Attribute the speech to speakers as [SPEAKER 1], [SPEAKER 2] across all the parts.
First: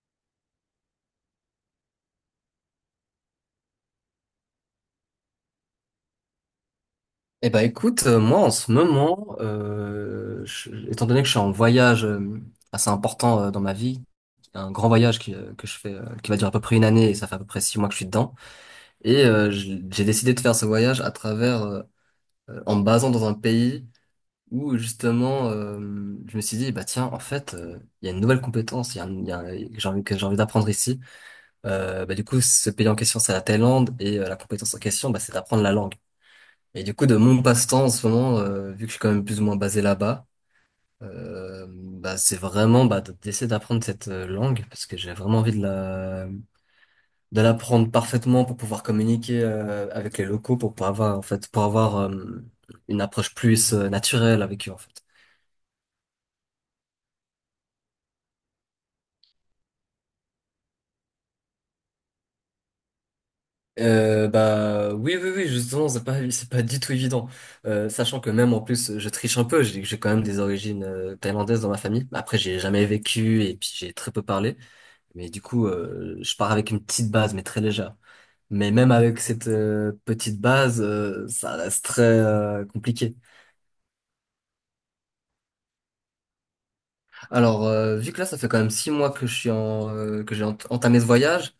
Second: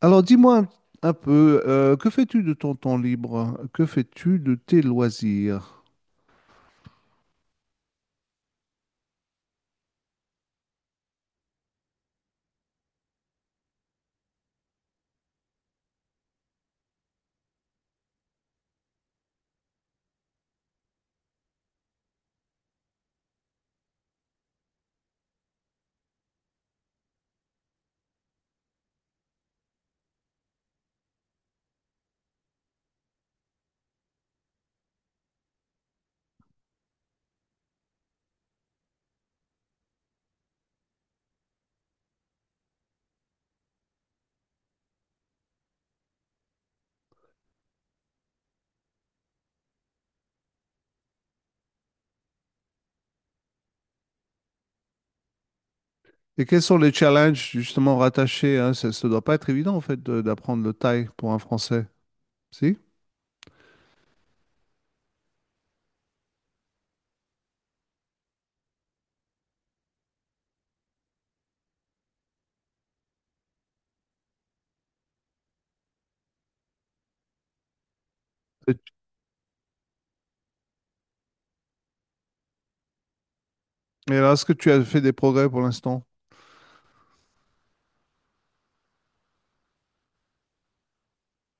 [SPEAKER 1] Alors dis-moi un peu, que fais-tu de ton temps libre? Que fais-tu de tes loisirs?
[SPEAKER 2] Eh ben écoute, moi en ce moment, étant donné que je suis en voyage assez important dans ma vie, un grand voyage que je fais, qui va durer à peu près une année et ça fait à peu près 6 mois que je suis dedans, et j'ai décidé de faire ce voyage à travers, en me basant dans un pays où justement, je me suis dit, bah tiens, en fait, il y a une nouvelle compétence, il y a, un- il y a un- que j'ai envie d'apprendre ici. Du coup, ce pays en question, c'est la Thaïlande, et la compétence en question, bah, c'est d'apprendre la langue. Et du coup, de mon passe-temps en ce moment, vu que je suis quand même plus ou moins basé là-bas, c'est vraiment d'essayer d'apprendre cette langue parce que j'ai vraiment envie de l'apprendre parfaitement pour pouvoir communiquer avec les locaux, pour pouvoir avoir en fait pour avoir une approche plus naturelle avec eux en fait.
[SPEAKER 1] Et quels sont les challenges justement rattachés, hein? Ça ne doit pas être évident en fait d'apprendre le thaï pour un Français, si?
[SPEAKER 2] Bah oui oui oui justement c'est pas du tout évident. Sachant que même en plus je triche un peu, j'ai quand même des origines thaïlandaises dans ma famille, après j'ai jamais vécu et puis j'ai très peu parlé. Mais du coup, je pars avec une petite base, mais très légère. Mais
[SPEAKER 1] Et
[SPEAKER 2] même avec cette petite base, ça reste très compliqué.
[SPEAKER 1] alors, est-ce que tu as fait des progrès pour l'instant?
[SPEAKER 2] Alors, vu que là, ça fait quand même 6 mois que je suis en, que j'ai entamé ce voyage,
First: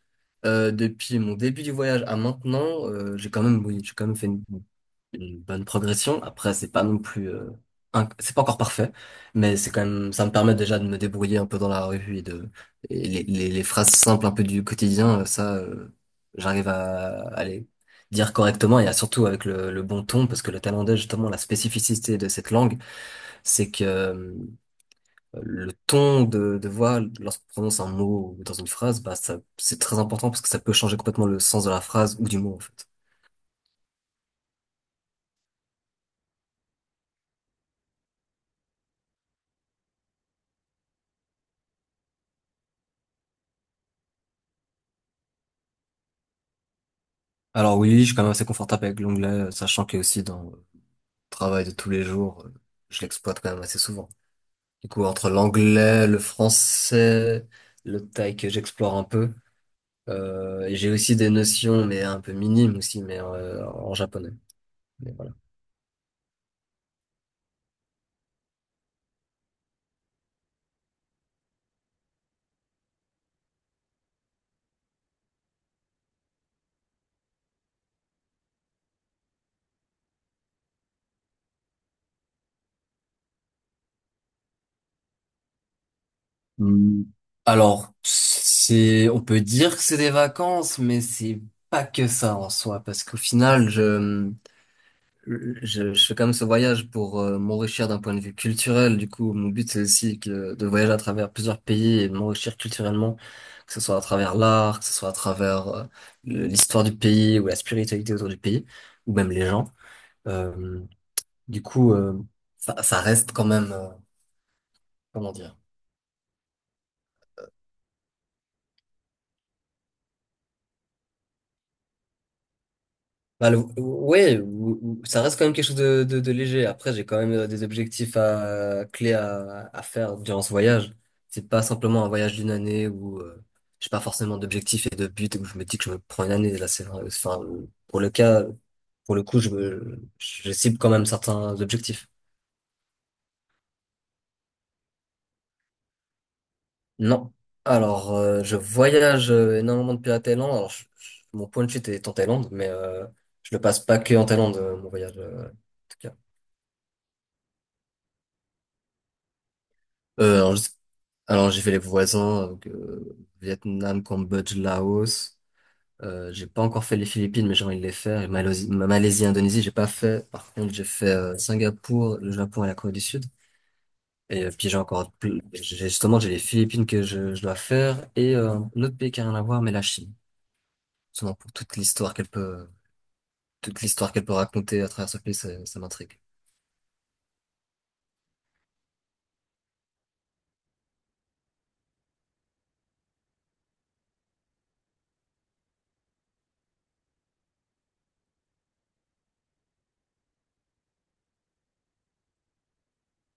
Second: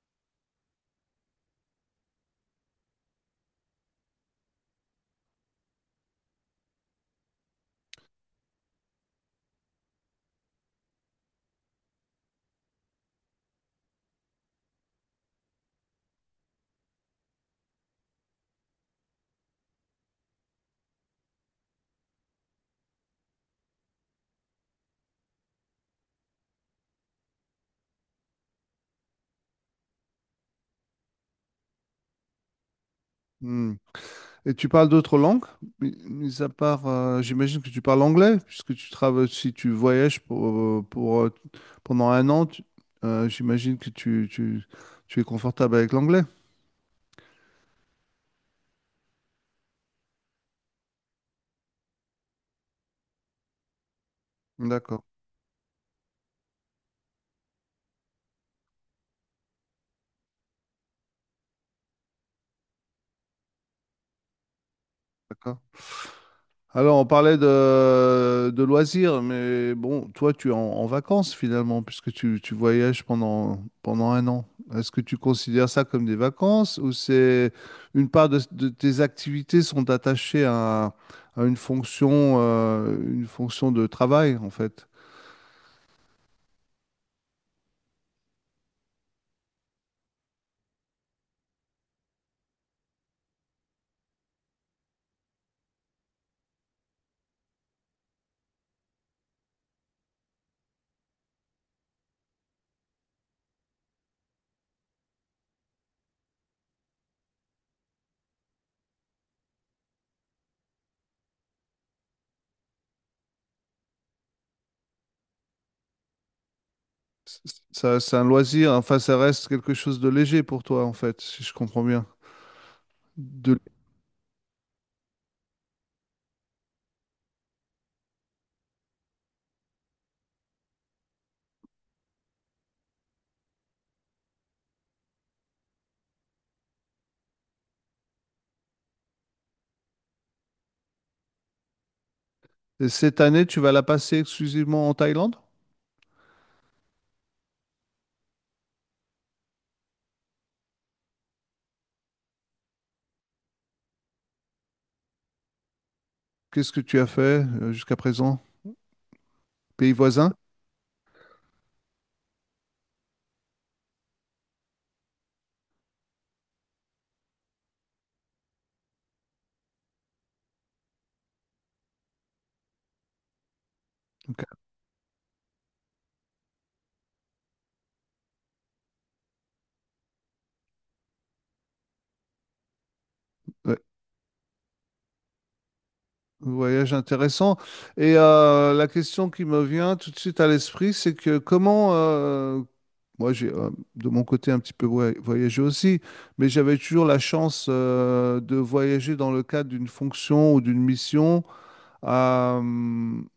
[SPEAKER 2] depuis mon début du voyage à maintenant, j'ai quand même, oui, j'ai quand même fait une bonne progression. Après, c'est pas non plus, c'est pas encore parfait, mais c'est quand même, ça me permet déjà de me débrouiller un peu dans la revue, et et les phrases simples un peu du quotidien, j'arrive à les dire correctement et surtout avec le bon ton, parce que le thaïlandais, justement, la spécificité de cette langue, c'est que le ton de voix, lorsqu'on prononce un mot ou dans une phrase, bah, ça, c'est très important parce que ça peut changer complètement le sens de la phrase ou du mot, en fait.
[SPEAKER 1] Hmm. Et tu parles d'autres langues? Mis à part, j'imagine que tu parles anglais, puisque tu travailles, si tu voyages pour, euh, pour, euh, pendant un an, j'imagine que tu es confortable avec l'anglais.
[SPEAKER 2] Alors oui, je suis quand même assez confortable avec l'onglet, sachant que aussi dans le travail de tous les jours, je l'exploite quand même assez souvent. Du coup,
[SPEAKER 1] D'accord,
[SPEAKER 2] entre l'anglais, le français, le thaï que j'explore un peu, et j'ai aussi des notions, mais un peu minimes aussi, mais en japonais. Mais voilà.
[SPEAKER 1] d'accord. Alors, on parlait de loisirs, mais bon, toi, tu es en, en vacances finalement, puisque tu, tu voyages pendant, pendant un an. Est-ce que tu considères ça comme des vacances ou c'est une part de tes activités sont attachées à une fonction de travail, en fait?
[SPEAKER 2] Hmm. Alors, c'est, on peut dire que c'est des vacances, mais c'est pas que ça en soi, parce qu'au final, je fais quand même ce voyage pour m'enrichir d'un point de vue culturel. Du coup, mon but, c'est aussi de voyager à travers plusieurs pays et m'enrichir culturellement, que ce soit à travers l'art, que ce soit à travers l'histoire du pays ou la spiritualité autour du pays, ou même les gens. Euh, du coup, euh, ça, ça reste quand même, comment dire?
[SPEAKER 1] C- Ça, c'est un loisir, enfin, ça reste quelque chose de léger pour toi, en fait, si je comprends bien.
[SPEAKER 2] Bah,
[SPEAKER 1] De...
[SPEAKER 2] ouais, ça reste quand même quelque chose de léger. Après, j'ai quand même des objectifs clés à faire durant ce voyage. C'est pas simplement un voyage d'une année où j'ai pas forcément d'objectifs et de buts où je me dis que je me prends une année. Là, c'est vrai. Enfin, pour le cas, pour le coup, je cible quand même certains objectifs.
[SPEAKER 1] Et cette année, tu vas la passer exclusivement en Thaïlande?
[SPEAKER 2] Non. Alors, je voyage énormément depuis la Thaïlande. Alors, mon point de chute est en Thaïlande, mais je le passe pas que en Thaïlande, mon voyage, en tout cas.
[SPEAKER 1] Qu'est-ce que tu as fait jusqu'à présent? Pays voisin?
[SPEAKER 2] Euh, alors, je- alors, j'ai fait les voisins, donc, Vietnam, Cambodge, Laos. J'ai pas encore fait les Philippines, mais j'ai envie de les faire. Et Malaisie, Malaisie, Indonésie, j'ai pas fait. Par contre, j'ai fait Singapour, le Japon et la Corée du Sud. Et puis j'ai encore, justement, j'ai les Philippines je dois faire et un autre pays qui a rien à voir, mais la Chine. Justement, pour
[SPEAKER 1] Ouais,
[SPEAKER 2] toute l'histoire qu'elle peut raconter à travers ce pays, ça m'intrigue.
[SPEAKER 1] voyage intéressant. Et la question qui me vient tout de suite à l'esprit, c'est que comment, moi j'ai de mon côté un petit peu voyagé aussi, mais j'avais toujours la chance de voyager dans le cadre d'une fonction ou d'une mission. Euh,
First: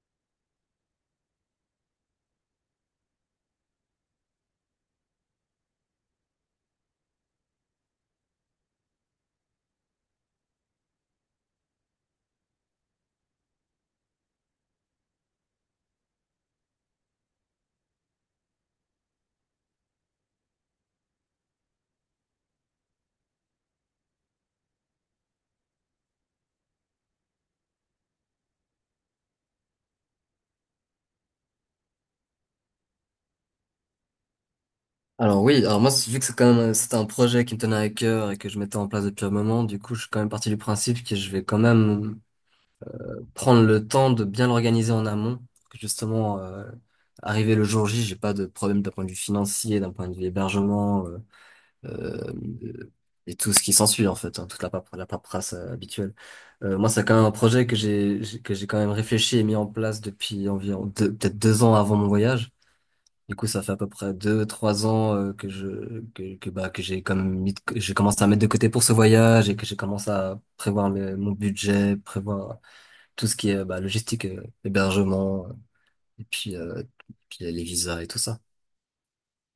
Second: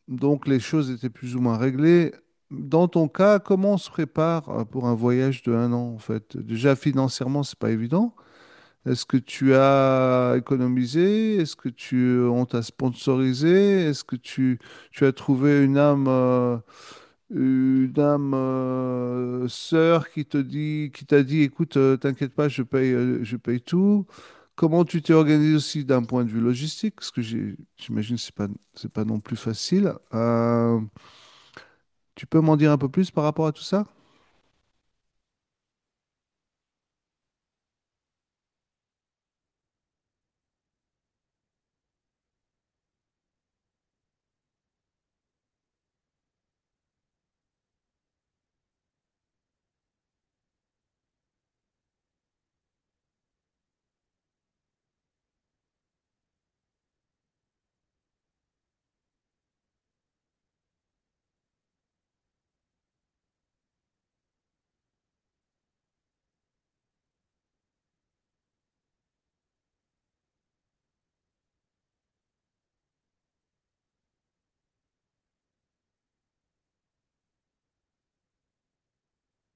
[SPEAKER 1] donc les choses étaient plus ou moins réglées. Dans ton cas, comment on se prépare pour un voyage de un an en fait? Déjà financièrement, c'est pas évident. Est-ce que tu as économisé? Est-ce que tu, on t'a sponsorisé? Est-ce que tu as trouvé une âme sœur qui te dit, qui t'a dit, écoute, t'inquiète pas, je paye tout. Comment tu t'es organisé aussi d'un point de vue logistique? Parce que j'imagine que c'est pas non plus facile. Tu peux m'en dire un peu plus par rapport à tout ça?
[SPEAKER 2] Alors oui, alors moi, vu que c'est quand même, c'était un projet qui me tenait à cœur et que je mettais en place depuis un moment, du coup, je suis quand même parti du principe que je vais quand même prendre le temps de bien l'organiser en amont, que justement, arrivé le jour J, j'ai pas de problème d'un point de vue financier, d'un point de vue hébergement, euh, euh, et tout ce qui s'ensuit en fait, hein, toute la la paperasse habituelle. Moi, c'est quand même un projet que j'ai quand même réfléchi et mis en place depuis environ peut-être 2 ans avant mon voyage. Du coup, ça fait à peu près 2, 3 ans que bah que j'ai commencé à mettre de côté pour ce voyage et que j'ai commencé à prévoir mon budget, prévoir tout ce qui est bah, logistique, hébergement et puis, puis les visas et tout ça.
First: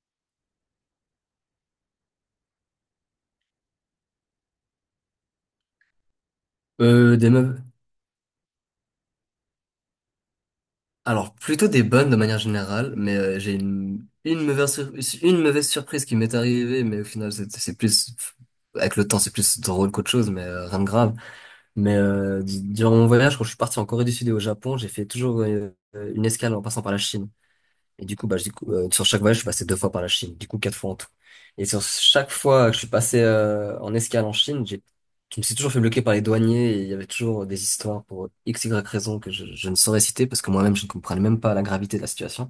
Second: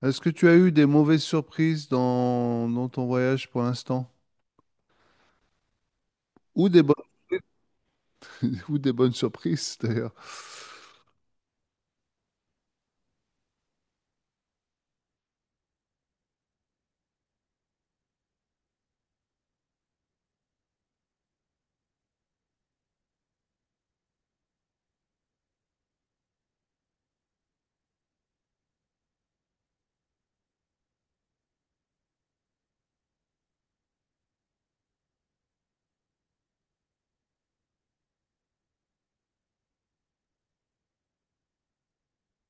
[SPEAKER 1] Est-ce que tu as eu des mauvaises surprises dans, dans ton voyage pour l'instant? Ou des bonnes
[SPEAKER 2] Des meufs.
[SPEAKER 1] ou des bonnes surprises, d'ailleurs.
[SPEAKER 2] Alors plutôt des bonnes de manière générale, mais j'ai une une mauvaise surprise qui m'est arrivée, mais au final c'est plus avec le temps, c'est plus drôle qu'autre chose, mais rien de grave. Mais durant mon voyage, quand je suis parti en Corée du Sud et au Japon, j'ai fait toujours une escale en passant par la Chine. Et du coup, sur chaque voyage, je suis passé 2 fois par la Chine, du coup 4 fois en tout. Et sur chaque fois que je suis passé en escale en Chine, je me suis toujours fait bloquer par les douaniers et il y avait toujours des histoires pour x, y raison je ne saurais citer parce que moi-même, je ne comprenais même pas la gravité de la situation.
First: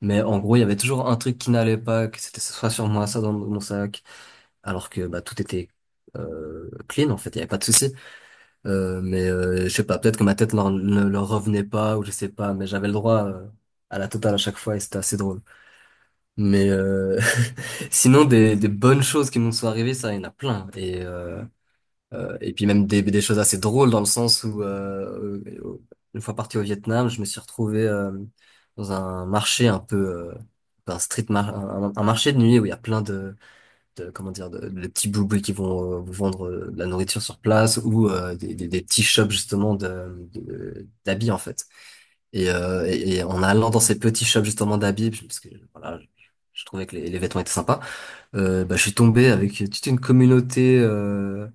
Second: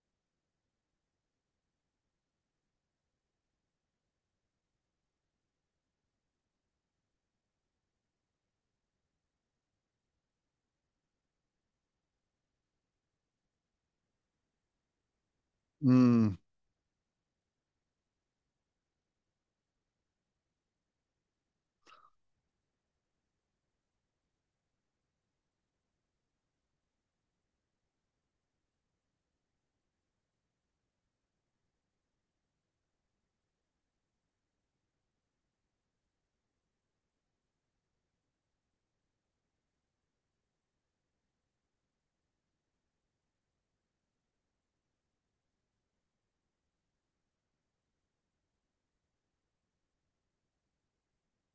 [SPEAKER 2] Mais en gros, il y avait toujours un truc qui n'allait pas, que c'était soit sur moi, soit dans mon sac, alors que bah, tout était clean en fait, il n'y avait pas de souci. Je sais pas, peut-être que ma ne leur revenait pas ou je sais pas, mais j'avais le droit à la totale à chaque fois et c'était assez drôle.
[SPEAKER 1] Hmm.
[SPEAKER 2] Mais euh, sinon des bonnes choses qui nous sont arrivées, ça il y en a plein et puis même des choses assez drôles dans le sens où une fois parti au Vietnam, je me suis retrouvé dans un marché un peu un marché de nuit où il y a plein de comment dire, de petits boubouis qui vont vous vendre de la nourriture sur place ou des petits shops justement d'habits en fait. Et, et en allant dans ces petits shops justement d'habits, parce que voilà, je trouvais que les vêtements étaient sympas, je suis tombé avec toute une communauté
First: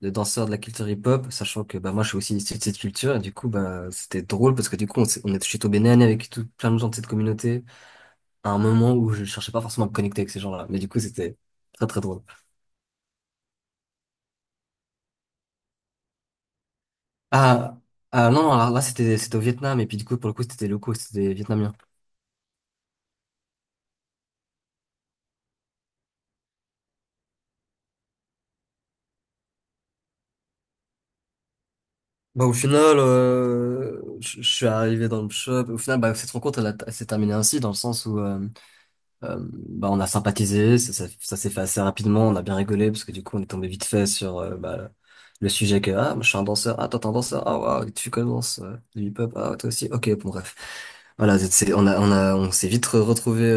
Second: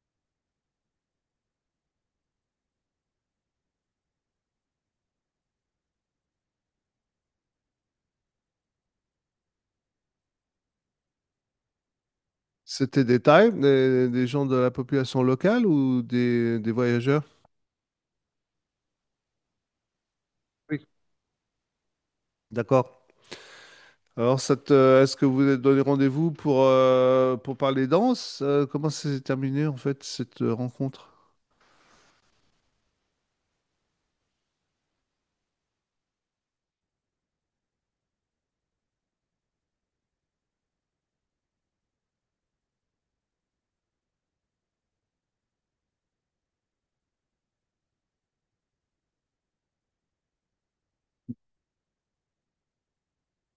[SPEAKER 2] de danseurs de la culture hip-hop, sachant que bah, moi je suis aussi issu de cette culture, et du coup bah, c'était drôle parce que du coup on, s'est- on est, je suis tombé nez à nez avec tout, plein de gens de cette communauté à un moment où je cherchais pas forcément à me connecter avec ces gens-là, mais du coup c'était très très drôle.
[SPEAKER 1] C'était des Thaïs, des gens de la population locale ou des voyageurs?
[SPEAKER 2] Ah, ah non, alors là c'était au Vietnam et puis du coup pour le coup c'était des
[SPEAKER 1] Oui.
[SPEAKER 2] locaux, c'était des vietnamiens.
[SPEAKER 1] D'accord. Alors, est-ce que vous vous êtes donné rendez-vous pour parler danse? Comment ça s'est terminé en fait cette rencontre?
[SPEAKER 2] Bah au final, je suis arrivé dans le shop. Au final, bah cette rencontre elle s'est terminée ainsi dans le sens où Euh, on a sympathisé, ça s'est fait assez rapidement, on a bien rigolé parce que du coup on est tombé vite fait sur le sujet que ah moi, je suis un danseur, ah toi t'es un danseur, ah waouh tu commences du hip-hop, ah toi aussi, ok bon bref. Voilà, on a on s'est vite retrouvé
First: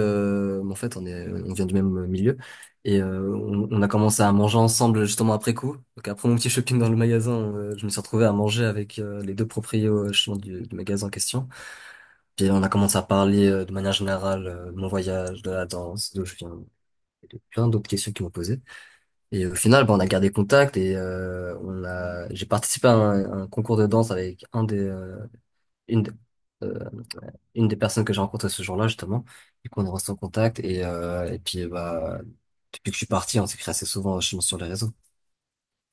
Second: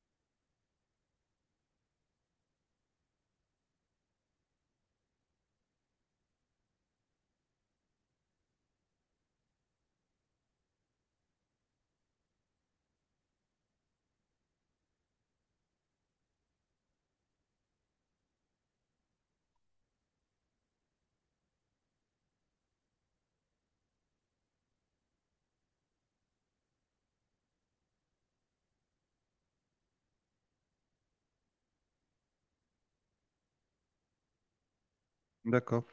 [SPEAKER 2] en fait, on est on vient du même milieu et on a commencé à manger ensemble justement après coup. Donc après mon petit shopping dans le magasin, je me suis retrouvé à manger avec les 2 proprios justement, du magasin en question. Puis on a commencé à parler de manière générale de mon voyage, de la danse, d'où je viens, et de plein d'autres questions qu'ils m'ont posées. Et au final, bah, on a gardé contact et j'ai participé à un concours de danse avec un des, une, de- euh, une des personnes que j'ai rencontrées ce jour-là justement. Du coup, on est en contact et puis bah depuis que je suis parti, on s'écrit assez souvent justement sur les réseaux.
[SPEAKER 1] D'accord.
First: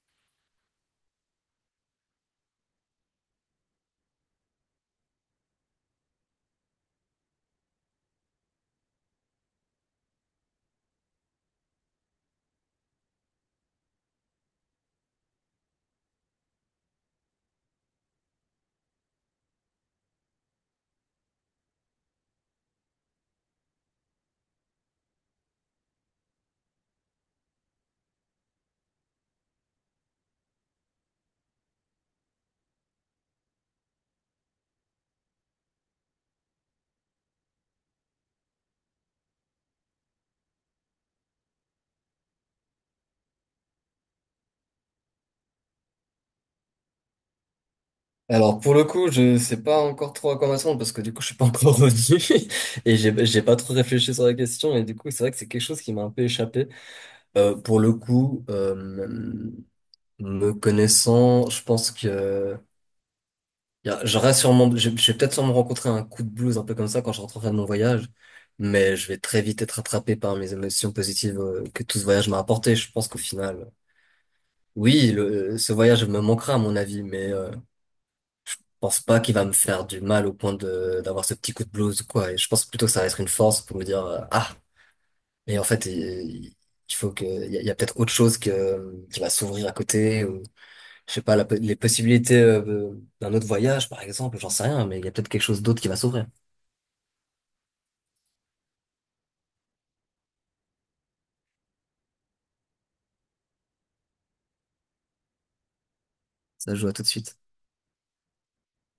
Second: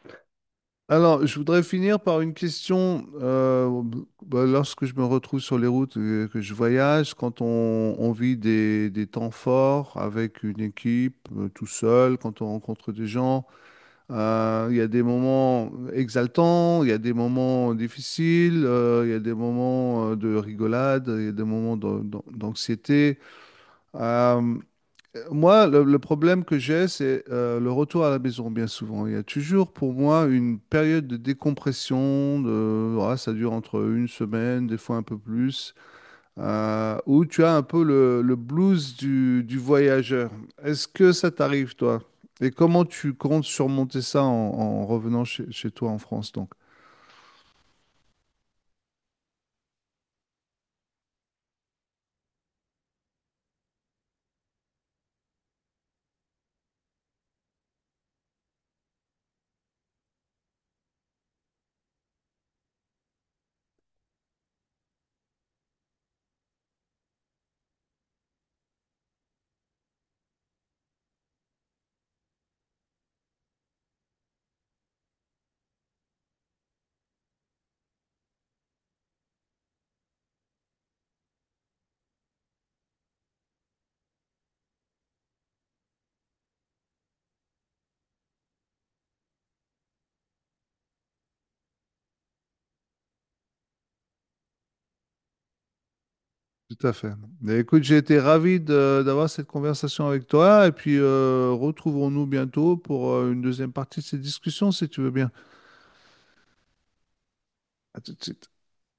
[SPEAKER 1] Alors, je voudrais finir par une question. Lorsque je me retrouve sur les routes, que je voyage, quand on vit des temps forts avec une équipe, tout seul, quand on rencontre des gens, il y a des moments exaltants, il y a des moments difficiles, il y a des moments de rigolade, il y a des moments d'anxiété. Euh, Moi, le problème que j'ai, c'est le retour à la maison, bien souvent. Il y a toujours pour moi une période de décompression, de, ouais, ça dure entre une semaine, des fois un peu plus, où tu as un peu le blues du voyageur. Est-ce que ça t'arrive, toi? Et comment tu comptes surmonter ça en, en revenant chez, chez toi en France, donc?
[SPEAKER 2] Alors pour le coup, je sais pas encore trop à quoi m'attendre parce que du coup, je suis pas encore revenu et j'ai pas trop réfléchi sur la question et du coup, c'est vrai que c'est quelque chose qui m'a un peu échappé. Euh, pour le coup, euh, me connaissant, je pense que j'aurais sûrement, je vais peut-être sûrement rencontrer un coup de blues un peu comme ça quand je rentrerai de mon voyage, mais je vais très vite être attrapé par mes émotions positives que tout ce voyage m'a apporté. Je pense qu'au final, oui, ce voyage me manquera à mon avis, mais je pense pas qu'il va me faire du mal au point de d'avoir ce petit coup de blues ou quoi. Et je pense plutôt que ça va être une force pour me dire ah, mais en fait, il faut que il y a peut-être autre chose que qui va s'ouvrir à côté. Je sais pas, les possibilités d'un autre voyage, par exemple, j'en sais rien, mais il y a peut-être quelque chose d'autre qui va s'ouvrir.
[SPEAKER 1] Tout à fait. Mais écoute, j'ai été ravi d'avoir cette conversation avec toi et puis retrouvons-nous bientôt pour une deuxième partie de cette discussion, si tu veux bien.
[SPEAKER 2] Ça je joue à tout de suite.
[SPEAKER 1] À tout de suite.